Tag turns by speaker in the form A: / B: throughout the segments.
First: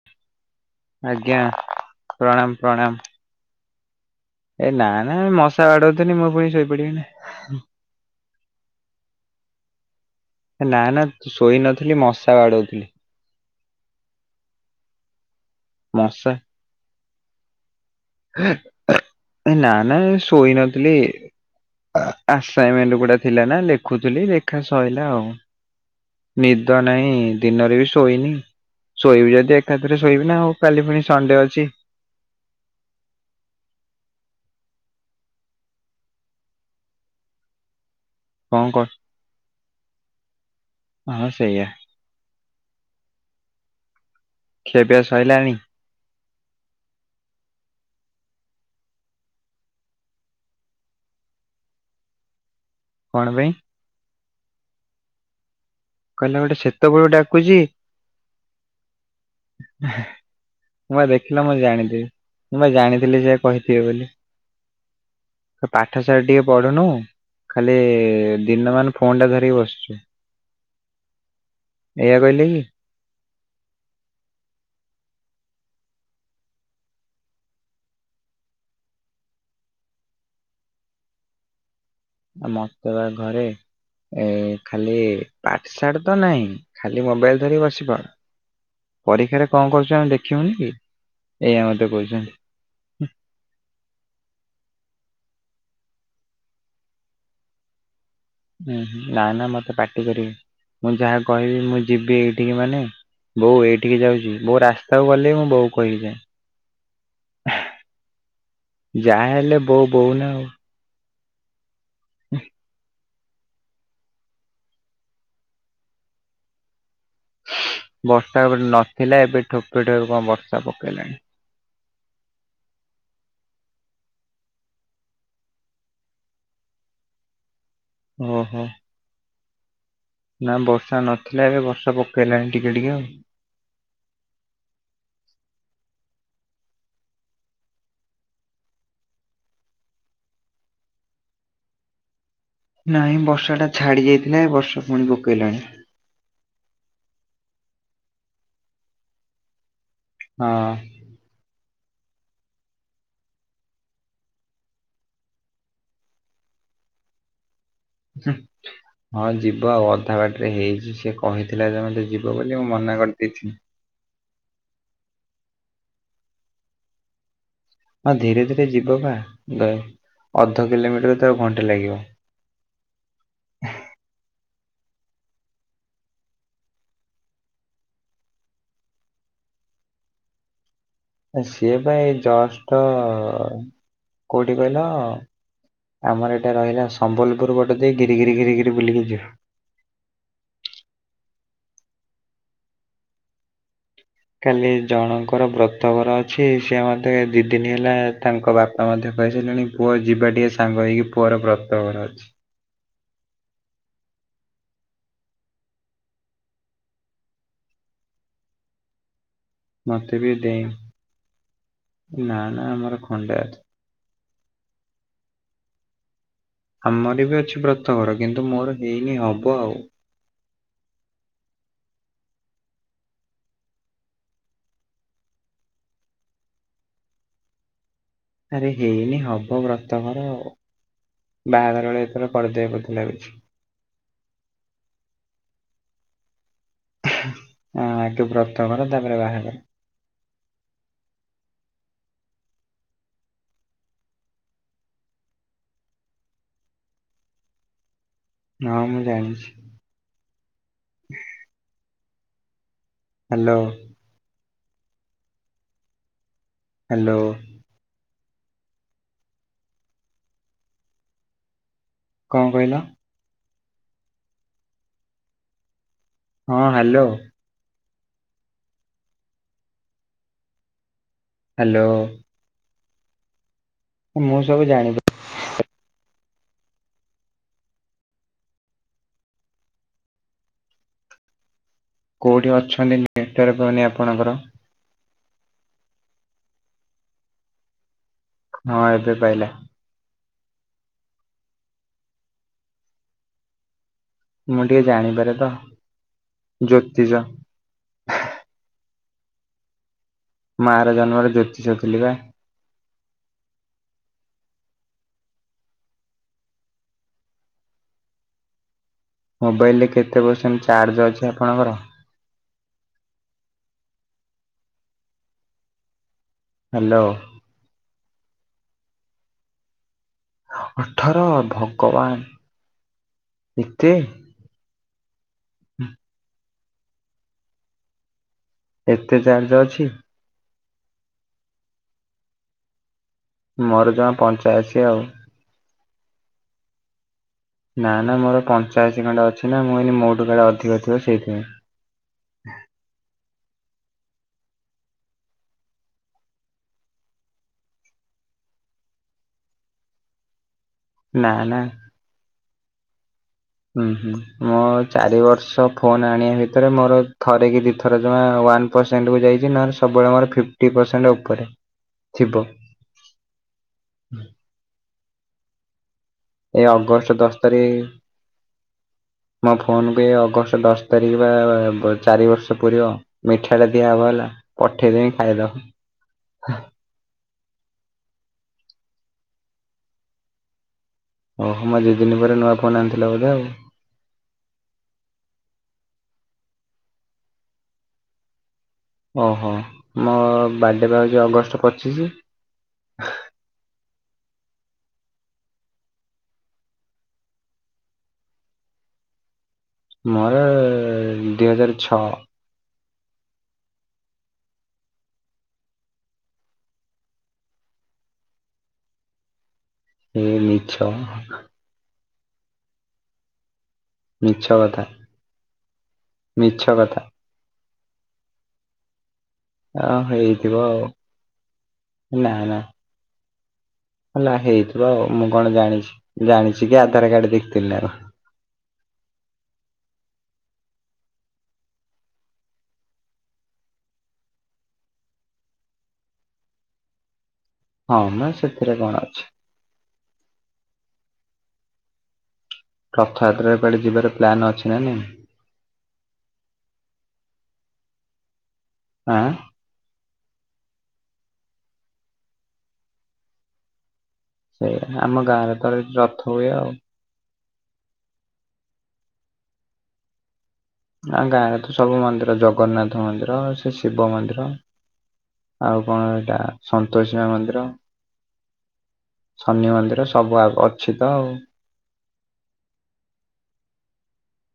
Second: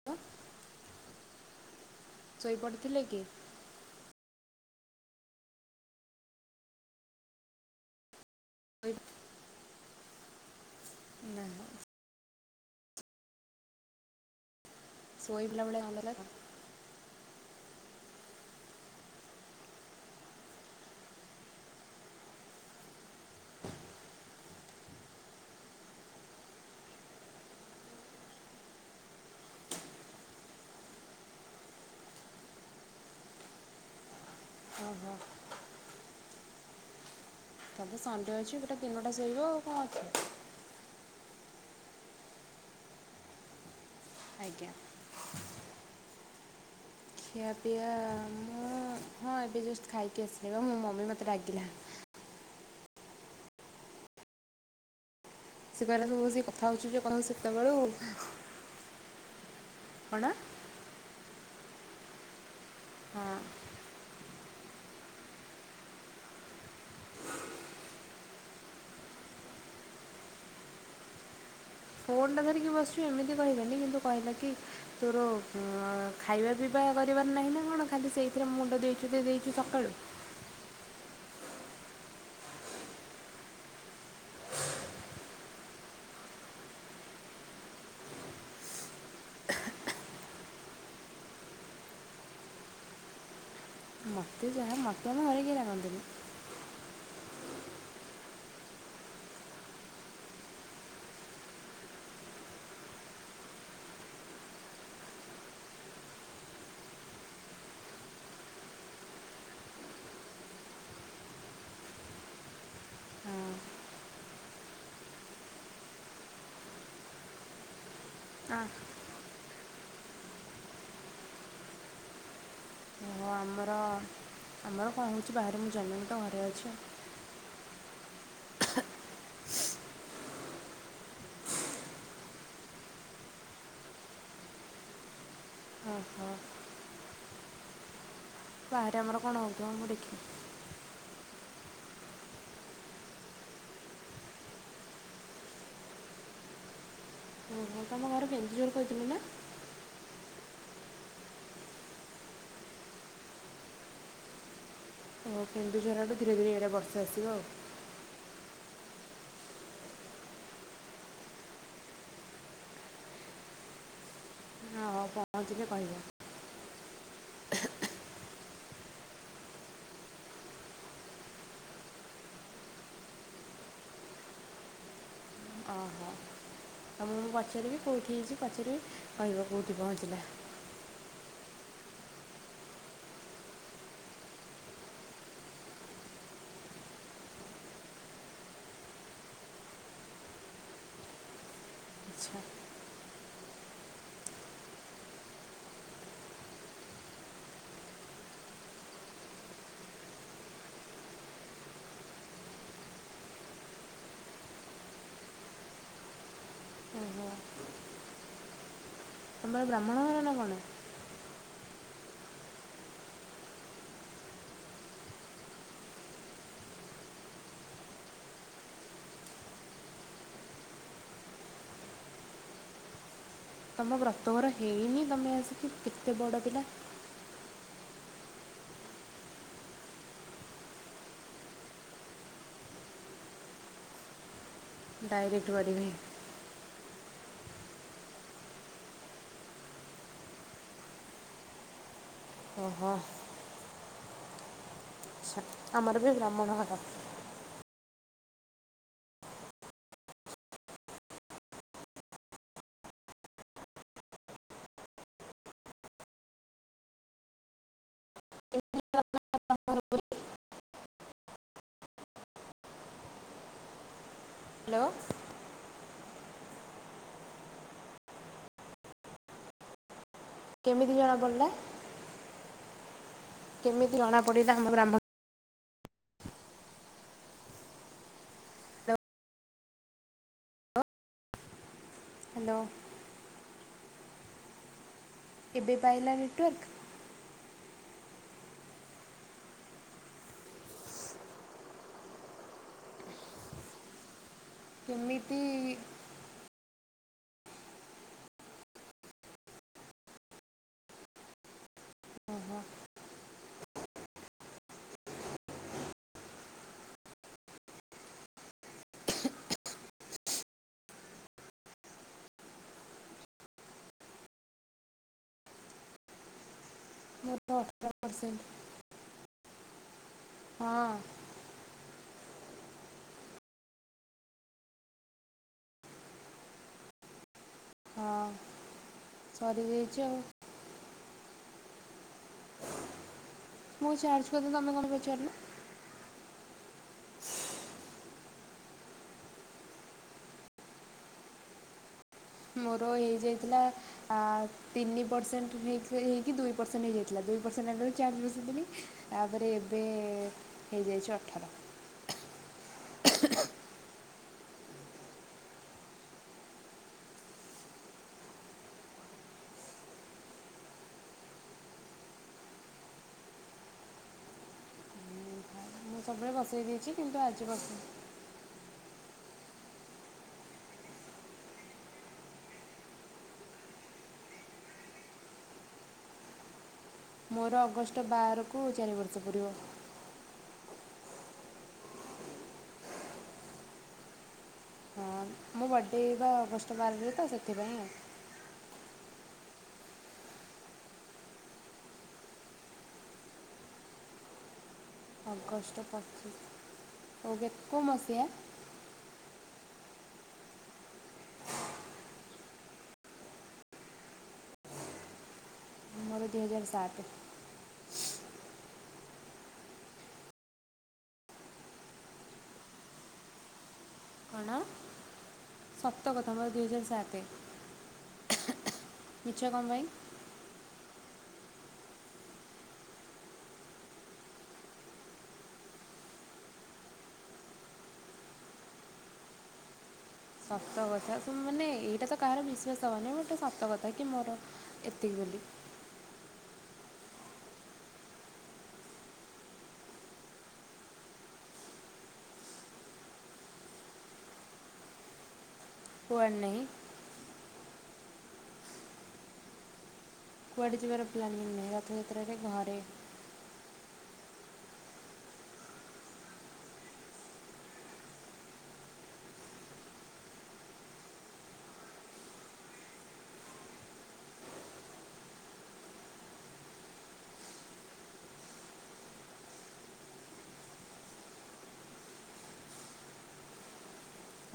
A: [unintelligible]
B: ଆଜ୍ଞା। ପ୍ରଣାମ ପ୍ରଣାମ
A: ଶୋଇପଡିଥିଲେ କି?
B: ଏ ନା ନା ମଶା ବାଡଉଥିନି ମୁଁ ପୁଣି ଶୋଇପଡିବି ନା।
A: [unintelligible]
B: ହେ ନା ନା ତୁ ଶୋଇ ନଥିଲି ମଶା ବାଡଉଥିଲି।
A: ଶୋଇଥିଲା ଭଳିଆ ଅନେଇଲା ତ
B: ମଶା ହେ ନା ନା ଶୋଇନଥିଲି। ଆ ଆସାଇମେଣ୍ଟ ଗୁଡା ଥିଲା ନା ଲେଖୁଥିଲି ଲେଖା ସଇଲା ଆଉ। ନିଦ ନାହିଁ ଦିନରେ ବି ଶୋଇନି। ଶୋଇବି ଯଦି ଏକାଥେରେ ଶୋଇବି ନା ଆଉ କାଲି ଫୁଣି ସଣ୍ଡେ ଅଛି।
A: ଓ ହୋ। କାଲି ସଣ୍ଡେ ଅଛି
B: କଣ
A: ପୁରା
B: କର
A: ଦିନଟା ଶୋଇବ ଆଉ କଣ କରି
B: ହଁ ସେଇଆ।
A: ଅଛି ଆଜ୍ଞା
B: ଖିଆପିଆ ସଇଲାଣି?
A: ଖିଆପିଆ ମୁଁ ହଁ ଏବେ ଜଷ୍ଟ ଖାଇକି ଆସିଲି ବା ମୋ ମମି ମତେ ରାଗିଲା।
B: କଣ ପାଇଁ?
A: ସିଏ କହିଲା ତୁ ବସିକି କଥା ହଉଚୁ ଯେ [unintelligible] ସେତେବେଳୁ।
B: ଏଁ ହେ।
A: କଣ?
B: ମୁଁ ବା ଦେଖିଲା ମୁଁ ଜାଣିଥିବି ମୁଁ ବା ଜାଣିଥିଲି
A: ହଁ
B: ସେ କହିଥିବେ ବୋଲି। ପାଠସାଟ୍ ଟିକେ ପଢୁନୁ ଖାଲି ଦିନମାନ ଫୋନ୍ ଟା ଧରିକି ବସଚୁ। ଏଇଆ
A: ଫୋନ୍ ଟା
B: କହିଲେ କି
A: ଧରିକି ବସିଚୁ ଏମିତି କହିଲାନି କିନ୍ତୁ କହିଲା କି ତୋର ଉଁ ଅଁ ଖାଇବା ପିଇବା କରିବାର ନାହିଁ ନା କଣ ଖାଲି ସେଇଥିରେ ମୁଣ୍ଡ ଦେଇଚୁ ଯେ ଦେଇଚୁ ସକାଳୁ।
B: ଆ ମତେ ବା ଘରେ ଏ ଖାଲି ପାଟ୍ ସାଟ୍ ତ ନାଇଁ ଖାଲି ମୋବାଇଲ ଧରି ବସିପଡ। ପରୀକ୍ଷାରେ କଣ କରୁଚୁ ଆମେ ଦେଖିବୁନି କି ଏଇଆ ମତେ କହୁଚନ୍ତି।
A: ମତେ ଯାହା ମତେ ଆମ ଘରେ କେହି ରାଗନ୍ତିନି।
B: ଉଁ ହୁଁ ନା ନା ମତେ ପାଟି କରିବେ ମୁଁ ଯାହା କହିବି ମୁଁ ଯିବି ଏଇଠିକି ମାନେ ବୋଉ ଏଇଠିକି ଯାଉଚି ବୋଉ ରାସ୍ତାକୁ ଗଲେ ମୁଁ ବୋଉକୁ କହିକି ଯାଏ। ଯାହା ହେଲେ ବୋଉ ବୋଉ ନା ଆଉ। ଉଁ
A: ହଁ
B: ବର୍ଷା
A: ଆଁ,
B: ଏପଟେ ନଥିଲା ଏବେ ଠୋପେ ଠୋପେ କଣ ବର୍ଷା ପକେଇଲାଣି।
A: ହଁ ଆମର ଆମର କଣ ହଉଚି ବାହାରେ ମୁଁ ଜାନିନି ତ ଘରେ ଅଛି ଆଉ।
B: ଓ ହୋ। ନା ବର୍ଷା ନଥିଲା ଏବେ ବର୍ଷା ପକେଇଲାଣି ଟିକେ ଟିକେ ଆଉ।
A: ଓ ହୋ। ବାହାରେ ଆମର କଣ ହୋଉଥିବ ମୁଁ ଦେଖି
B: ନାହିଁ ବର୍ଷା ଟା ଛାଡି ଯାଇଥିଲା ଏ ବର୍ଷା ପୁଣି ପକେଇଲାଣି।
A: ହଁ ମୁଁ ତମ ଘର କେନ୍ଦୁଝର କହିଥିଲ ନା?
B: ହଁ।
A: ଆଉ କେନ୍ଦୁଝର ଆଡୁ ଧୀରେ ଧୀରେ ଇଆଡେ ବର୍ଷା ଆସିବ ଆଉ।
B: ହୁଁ। ହଁ ଯିବ ଆଉ ଅଧା ବାଟରେ ହେଇଚି ସେ କହିଥିଲା ଯେ ମୋତେ ଯିବ ବୋଲି ମୁଁ ମନା କରିଦେଇଥିଲି।
A: ହଁ ପହଞ୍ଚିଲେ କହିବ।
B: ହଁ ଧୀରେ ଧୀରେ ଯିବ ପା ଦେ ଅଧ କିଲୋମିଟର ତାକୁ ଘଣ୍ଟେ ଲାଗିବ।
A: ଅ ହ। ମୁଁ ପଚାରିବି କେଉଁଠି ହେଇଚି ପଚାରିବି କହିବ କୋଉଠି ପହଞ୍ଚିଲା।
B: ସିଏ ତ ଏଇ ଜଷ୍ଟ କୋଉଠି କହିଲ ଆମର ଏଇଟା ରହିଲା ସମ୍ବଲପୁର ଗୋଟେ ଦେଇ ଘିରି ଘିରି ଘିରିି ଘିରି ବୁଲିକି ଯିବ।
A: ଆଚ୍ଛା
B: କାଲି ଜଣଙ୍କର ବ୍ରତ ଘର ଅଛି। ସିଏ ମୋତେ ଦିଇ ଦିନ ହେଲା ତାଙ୍କ ବାପା ମଧ୍ୟ କହିସାଇଲେଣି ପୁଅ ଯିବା ଟିକେ ସାଙ୍ଗ ହେଇକି ପୁଅର ବ୍ରତ ଘର ଅଛି।
A: ଓ ହୋ।
B: ମତେ
A: ନା
B: ବି
A: କ'ଣ
B: ଡେଇଁ ନାଁ ନାଁ ଆମର ଖଣ୍ଡାୟତ। ଆମର ବି ଅଛି ବ୍ରତ ଘର କିନ୍ତୁ ମୋର ହେଇନି ହବ ଆଉ।
A: ତମ ବ୍ରତଘର ହେଇନି ତମେ ଆସିକି କେତେ ବଡ ପିଲା
B: ଆରେ ହେଇନି ହବ ବ୍ରତଘର ଆଉ। ବାହାଘର ବେଳେ ଏଥର କରିଦେବେ ବୋଧେ ଲାଗୁଚି।
A: ଡାଇରେକ୍ଟ କରିମିଃ।
B: ହଁ ଆଗେ ବ୍ରତ ଘର ତାପରେ ବାହାଘର।
A: ଓହୋ। ଆମର ବି ବ୍ରାହ୍ମଣ ଘର।
B: ହଁ ମୁଁ ଜାଣିଚି। ହଁ ହାଲୋ। ହାଲୋ। କଣ କହିଲ?
A: ହାଲୋ।
B: ହଁ ହ୍ୟାଲୋ।
A: କେମିତି ଜଣା ପଡିଲା?
B: ହାଲୋ।
A: କେମିତି ଜଣା
B: ମୁଁ
A: ପଡିଲା
B: ସବୁ
A: ଆମ ବ୍ରାହ୍ମ
B: ଜାଣିପାରୁ କୋଉଠି
A: ହ୍ୟାଲୋ
B: ଅଛନ୍ତି ନେଟୱାର୍କ ପାଉନି ଆପଣଙ୍କର?
A: ଏବେ ପାଇଲା ନେଟୱାର୍କ?
B: ହଁ ଏବେ ପାଇଲା। ମୁଁ ଟିକେ ଜାଣିପାରେ
A: କେମିତି
B: ତ ଜ୍ୟୋତିଷ। ମୁଁ ଆର ଜନ୍ମରେ ଜ୍ୟୋତିଷ ଥିଲି ବା।
A: ଓହୋ
B: ମୋବାଇଲରେ କେତେ ପର୍ସେଣ୍ଟ ଚାର୍ଜ ଅଛି ଆପଣଙ୍କର? ହାଲୋ।
A: [unintelligible] ପର୍ସେଣ୍ଟ। ହଁ
B: ଅଠର ଭଗବାନ ଏତେ?
A: ହଁ।
B: ଏତେ ଚାର୍ଜ ଅଛି?
A: ସରିଯାଇଛି ଆଉ
B: ମୋର
A: ମୋ
B: ଜମା
A: ଚାର୍ଜ କଥା ତମେ
B: ପଞ୍ଚାଅଶୀ
A: କଣ
B: ଆଉ।
A: ପଚାରିଲ?
B: ନାଁ ନାଁ ମୋର ପଞ୍ଚାଅଶୀ ଖଣ୍ଡେ ଅଛି ନା ମୁଁ ଏନି ମୋଠୁ କାଳେ ଅଧିକ ଥିବ ସେଇଥିପାଇଁ।
A: ମୋର ହେଇଯାଇଥିଲା ଆ ତିନି ପରସେଣ୍ଟ ହେଇକି ଦୁଇ ପରସେଣ୍ଟ ହେଇଯାଇଥିଲା, ଦୁଇ ପରସେଣ୍ଟ ହେଲା ବେଳକୁ ଚାର୍ଜ ବସେଇଦେଇଥିଲି। ତାପରେ ଏବେ ହେଇଯାଇଛି
B: ନା
A: ଅଠର।
B: ନା ହୁଁ-ହୁଁ ମଁ ଚାରି ବର୍ଷ ଫୋନ ଆଣିବା ଭିତରେ ମୋର ଥରେ କି ଦୁଇଥର ଜମା ୱାନ ପେସେଣ୍ଟ କୁ ଯାଇଛି ନହଲେ ସବୁବେଳେ ମୋର ଫିପ୍ଟୀ ପରସେଣ୍ଟ ଉପରେ ଥିବ।
A: ମୁଁ ସବୁବେଳେ ବସେଇ
B: ଏଇ
A: ଦେଇଛି
B: ଅଗଷ୍ଟ
A: କିନ୍ତୁ
B: ଦଶ
A: ଆଜି ବସେଇ
B: ତାରିଖ ମୋ ଫୋନକୁ ଅଗଷ୍ଟ ଦଶ ତାରିଖ ବା ଚାରି ବର୍ଷ ପୁରିବ। ମିଠା ଟା ଦିଆ ହବ ହେଲା ପଠେଇଦେମି ଖାଇଦବ।
A: ମୋର ଅଗଷ୍ଟ ବାର କୁ ଚାରି ବର୍ଷ ପୁରିବ।
B: ଓହ୍ ମ ଦୁଇ ଦିନ ପରେ ନୂଆ ଫୋନ ଆଣିଥିଲା ବୋଧେ ଆଉ।
A: ମୁଁ ବର୍ଥଡ଼େ ବା ଅଗଷ୍ଟ ବାରରେ ତ ସେଥିପାଇଁ
B: ଓହୋ ମୋ ବାର୍ଥଡେ ବା ହଉଛି ଅଗଷ୍ଟ ପଚିଶ।
A: ଅଗଷ୍ଟ ପଚିଶ ହଉ କେତେ ମସିହା?
B: ମୋର ଦୁଇ ହଜାର ଛଅ।
A: ମୋର ଦୁଇ ହଜାର ସାତ।
B: ଏ ମିଛ। ମିଛ
A: କଣ
B: କଥା
A: ସତ କଥା ବା
B: ମିଛ
A: ଦୁଇ ହଜାର
B: କଥା
A: ସାତ। ମିଛ କ'ଣ ପାଇଁ
B: ହଁ ହେଇଥିବ ଆଉ ନା-ନା। ହେଲା ହେଇଥିବ ଆଉ ମୁଁ କଣ ଜାଣିଛି ଜାଣିଛି କି ଆଧାର କାର୍ଡ ଦେଖିଥିଲି ନା କଣ।
A: ସତ କଥା ମାନେ ଏଇଟା ତ କାହାର ବିଶ୍ଵାସ ହବନି ଗୋଟେ ସତ କଥା କି ମୋର ଏତିକି ବୋଲି।
B: ହଁ ମା ସେଥିରେ କଣ ଅଛି। ରଥଯାତ୍ରା ରେ କୁଆଡେ ଯିବାର ପ୍ଲାନ୍ ଅଛି ନା ନାଇଁ?
A: କୁଆଡେ ନାଇଁ।
B: ଆଁ।
A: କୁଆଡ଼େ ଯିବାର ପ୍ଲାନିଂ ନହିଁ ରଥଯାତ୍ରାରେ ଘରେ।
B: ସେଇ ଆମ ଗାଁ ରେ ତ ରଥ ହୁଏ ଆଉ। ଆ ଗାଁରେ ତ ସବୁ ମନ୍ଦିର ଜଗନ୍ନାଥ ମନ୍ଦିର, ସେ ଶିବ ମନ୍ଦିର ଆଉ କଣ ଏଇଟା ସନ୍ତୋସି ମା ମନ୍ଦିର ଶନି ମନ୍ଦିର ସବୁ ଆ ଅଛି ତ ଆଉ।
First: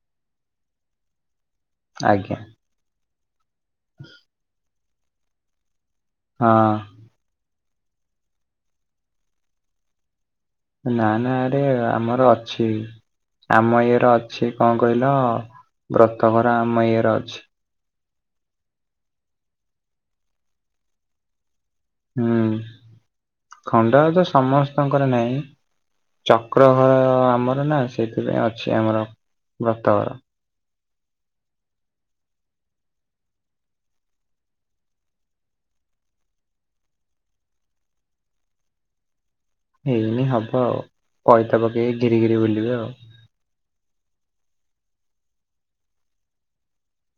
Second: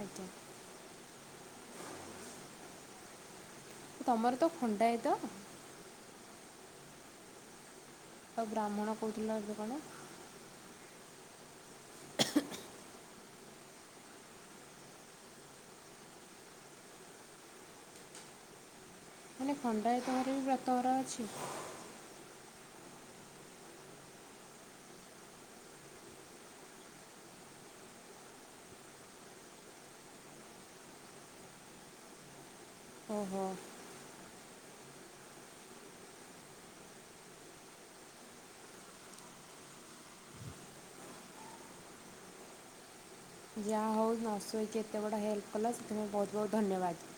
A: ଅଜ୍ଞା।
B: ଆଜ୍ଞା।
A: ତମର ତ ଖଣ୍ଡା ଏ ତ?
B: ହଁ।
A: ତ ବ୍ରାହ୍ମଣ କହୁଥିଲ ଅ କଣ?
B: ନା ନାରେ ଆମର ଅଛି। ଆମ ଇଏ ର ଅଛି କଣ କହିଲ ବ୍ରତଘର ଆମ ଇଏର ଅଛି।
A: ମାନେ ଖଣ୍ଡଏତମରେ ବି ବ୍ରତଘରା ଅଛି।
B: ହୁଁ ଖଣ୍ଡ ତ ସମସ୍ତଙ୍କର ନାହିଁ। ଚକ୍ର ଘର ଆମର ନା ସେଇଥିପାଇଁ ଅଛି ଆମର ବ୍ରତଘର।
A: ଓହୋ!
B: ହେଇନି ହବ ଆଉ ପଇତା ପକେଇ ଗିରି ଗିରି ବୁଲିବେ ଆଉ।
A: ଯାହା ହଉ ନସୋଇକି ଏତେ ବଡ଼ ହେଲ୍ପ କଲଲା ସେଥିପାଇଁ ବହୁତ ବହୁତ ଧନ୍ୟବାଦ।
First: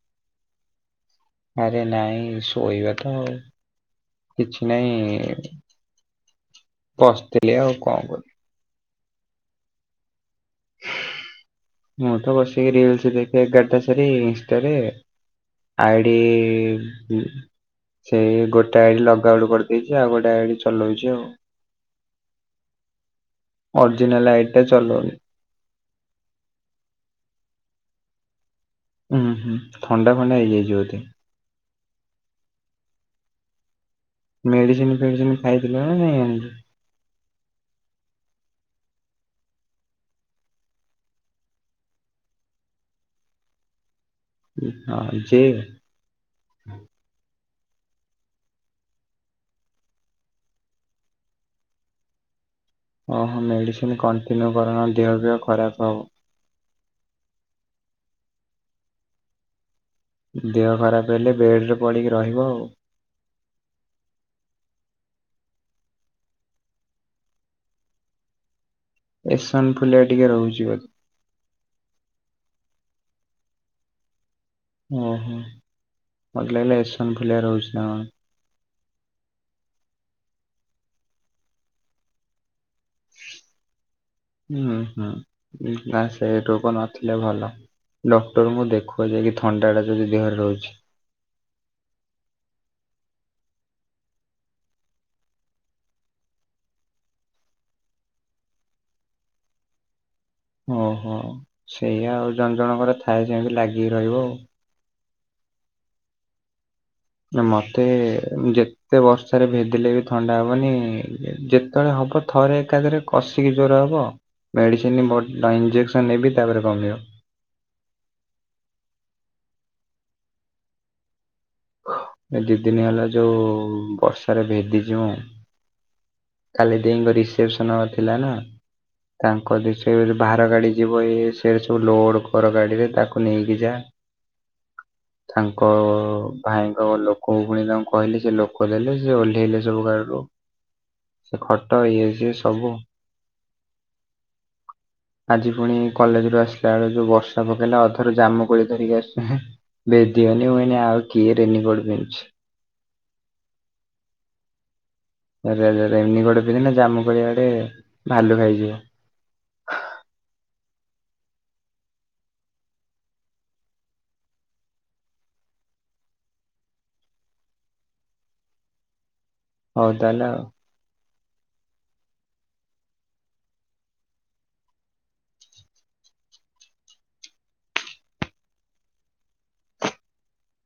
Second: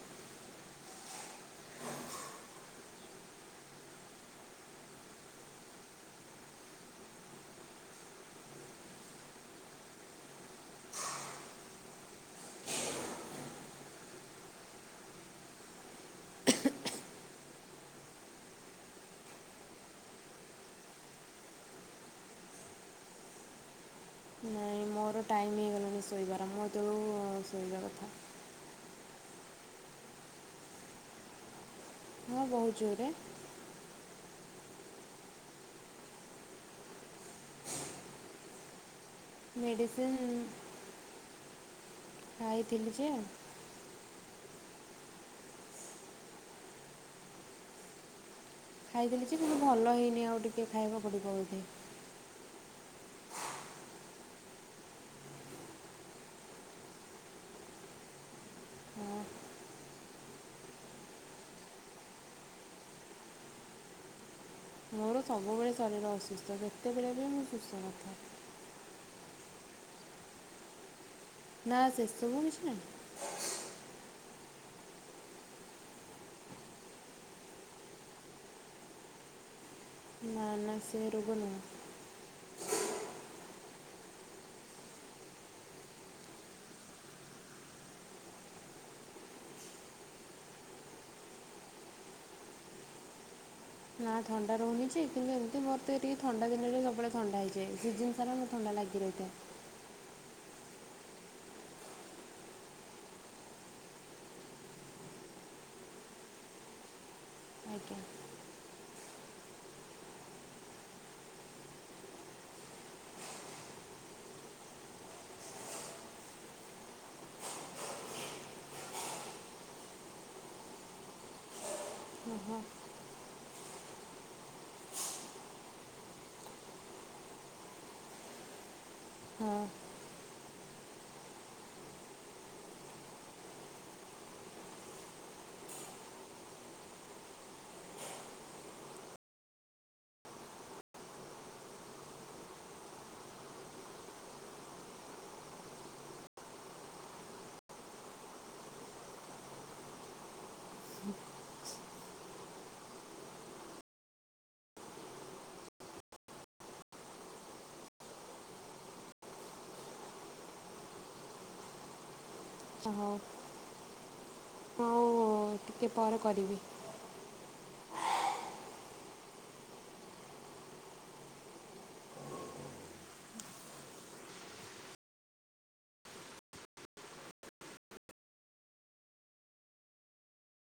B: ଆରେ ନାଇଁ ଶୋଇବା ତ ଆଉ କିଛି ନାଇଁ। ବସିଥିଲି ଆଉ କଣ କରୁଥିଲି। ମୁଁ ତ ବସିକି ରିଲସ ଦେଖେ ଏଗାରଟା ସାର ଇନଷ୍ଟାରେ। ଆଇଡି ସେଇ ଗୋଟେ ଆଡି ଲଗାଗୁଡ କରିଦେଇଛି ଆଉ ଗୋଟେ ଆଡି ଚଲଉଛି ଆଉ। ଓରିଜିନଲ ଆଇଟ
A: ନାଇଁ ମୋର ଟାଇମ୍ ହେଇଗଲାଣି ଶୋଇବାର ମୁଁ ଏତେବେୁ ଶୋଇବା କଥା।
B: ହୁଁ ହୁଁ ଥଣ୍ଡା ଫଣ୍ଡା ହେଇଯାଇଛିି ବଧେ?
A: ହଁ ବହୁତ ଜୋରରେ
B: ମେଡିସିନ ଫେଡିସିନ ଖାଇଥିଲ ନା ନାଇଁ ଆଣିକି?
A: ମେଡିସିନ୍? ଖାଇଥିଲି ଯେ
B: ହଁ ଯେ
A: ଖାଇଥିଲି ଯେ କିନ୍ତୁ ଭଲ ହେଇନି ଆଉ ଟିକିଏ ଖାଇବା ପଡ଼ିବ ବୋଧେ।
B: ଓ ହୋ ମେଡ଼ିସିନ କଣ୍ଟିନ୍ୟୁ କରୁନ ଦେହ ଫିହ ଖରାପ ହେବ।
A: ହଁ
B: ଦେହ ଖରାପ ହେଲେ ବେଡରେ ପଡିକି ରହିବ ଆଉ।
A: ମୋର ସବୁବେଳେ ଶରୀର ଅସୁସ୍ଥ କେତେବେଳେ ବି ମୁଁ ସୁସ୍ଥ ନଥାଏ।
B: ଏସନ ଫୁଲିଆ ଟିକେ ରହୁଛି ବ
A: ନା ସେ ସବୁ କିଛି ନାହିଁ।
B: ଓହୋ ମୋତେ ଲାଗିଲା ଏସନ୍ ଫୁଲିଆ ରହୁଛି ନା କଣ।
A: ନାଁ ନାଁ ସେ ରୋଗ ନୁଁହ।
B: ହୁଁ ହୁଁ ନା ସେ ରୋଗ ନଥିଲେ ଭଲ। ଡକ୍ଟର ମୁଁ ଦେଖୁଅ ଯାଇକି ଥଣ୍ଡା ଟା ଯଦି ଦେହରେ ରହୁଛି।
A: ନା ଥଣ୍ଡା ରହୁନିଯେ କିନ୍ତୁ ଏମିତି ମୋର ତ ଟିକେ ଥଣ୍ଡା ଦିନରେ ସବୁବେଳେ ଥଣ୍ଡା ହେଇଯାଏ ସିଜନ ସାରା ମତେ ଥଣ୍ଡା ଲାଗି ରହିଥାଏ।
B: ଓହୋ ସେଇଆ ଆଉ ଜଣ ଜଣଙ୍କର ଥାଏ ସେମିତି ଲାଗିକି ରହିବ ଆଉ। ମତେ
A: ଆଜ୍ଞା
B: ଯେ ତେ ବର୍ଷାରେ ଭେଦିଲେ ବି ଥଣ୍ଡା ହବନି ଯେତେବେଳେ ହବ ଥରେ ଏକାଥରେ କଷିକି ଜୋରେ ହବ ମେଡ଼ିସିନ ବଟ ଇଞ୍ଜେକ୍ସନ୍ ନେବି ତାପରେ କମିବ।
A: ହଁ
B: ଏ ଦି
A: ହଁ
B: ଦିନି ହେଲା ଯୋଉ ବର୍ଷାରେ ଭେଦିଚି ମୁଁ କାଲି ଦେଇଙ୍କ ରିସେପସନ ଥିଲା ନା। ତାଙ୍କ
A: ହଁ
B: [unintelligible] ଭାର ଗାଡ଼ି ଯିବ ଇଏ ସେ ସବୁ ଲୋଡ଼ କର ଗାଡିରେ ତାକୁ ନେଇକି ଯା। ତାଙ୍କ ଭାଇଙ୍କ ଲୋକକୁ ପୁଣି ତାଙ୍କୁ କହିଲି ସେ ଲୋକ ଦେଲେ ସେ ଓହ୍ଲେଇଲେ ସବୁ ଗାଡିରୁ। ସେ ଖଟ ଇଏ ସିଏ ସବୁ। ଆଜି ପୁଣି କଲେଜରୁ ଆସିଲା ବେଳେ ଯୋଉ ବର୍ଷା ପକେଇଲା ଅଧାରୁ ଜାମୁ କୋଳି ଧରିକି ଆସିଚି ମୁଁ ଭେଦିଗନି ମୁଁ କହିନି ଆଉ କିଏ ରେନିକୋଟ ପିନ୍ଧୁଚି। ରେ ରେନିକୋଟ ପିନ୍ଧିନେ ଜାମୁକୋଳି ଇଆଡେ ଭାଲୁ ଖାଇଯିବ।
A: ଓହୋ। ହଉ ଟିକିଏ ପରେ କରିବି।
B: ହଉ ତାହାଲେ ଆଉ।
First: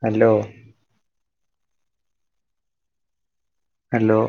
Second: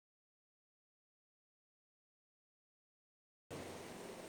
B: ହ୍ୟାଲୋ। ହ୍ୟାଲୋ।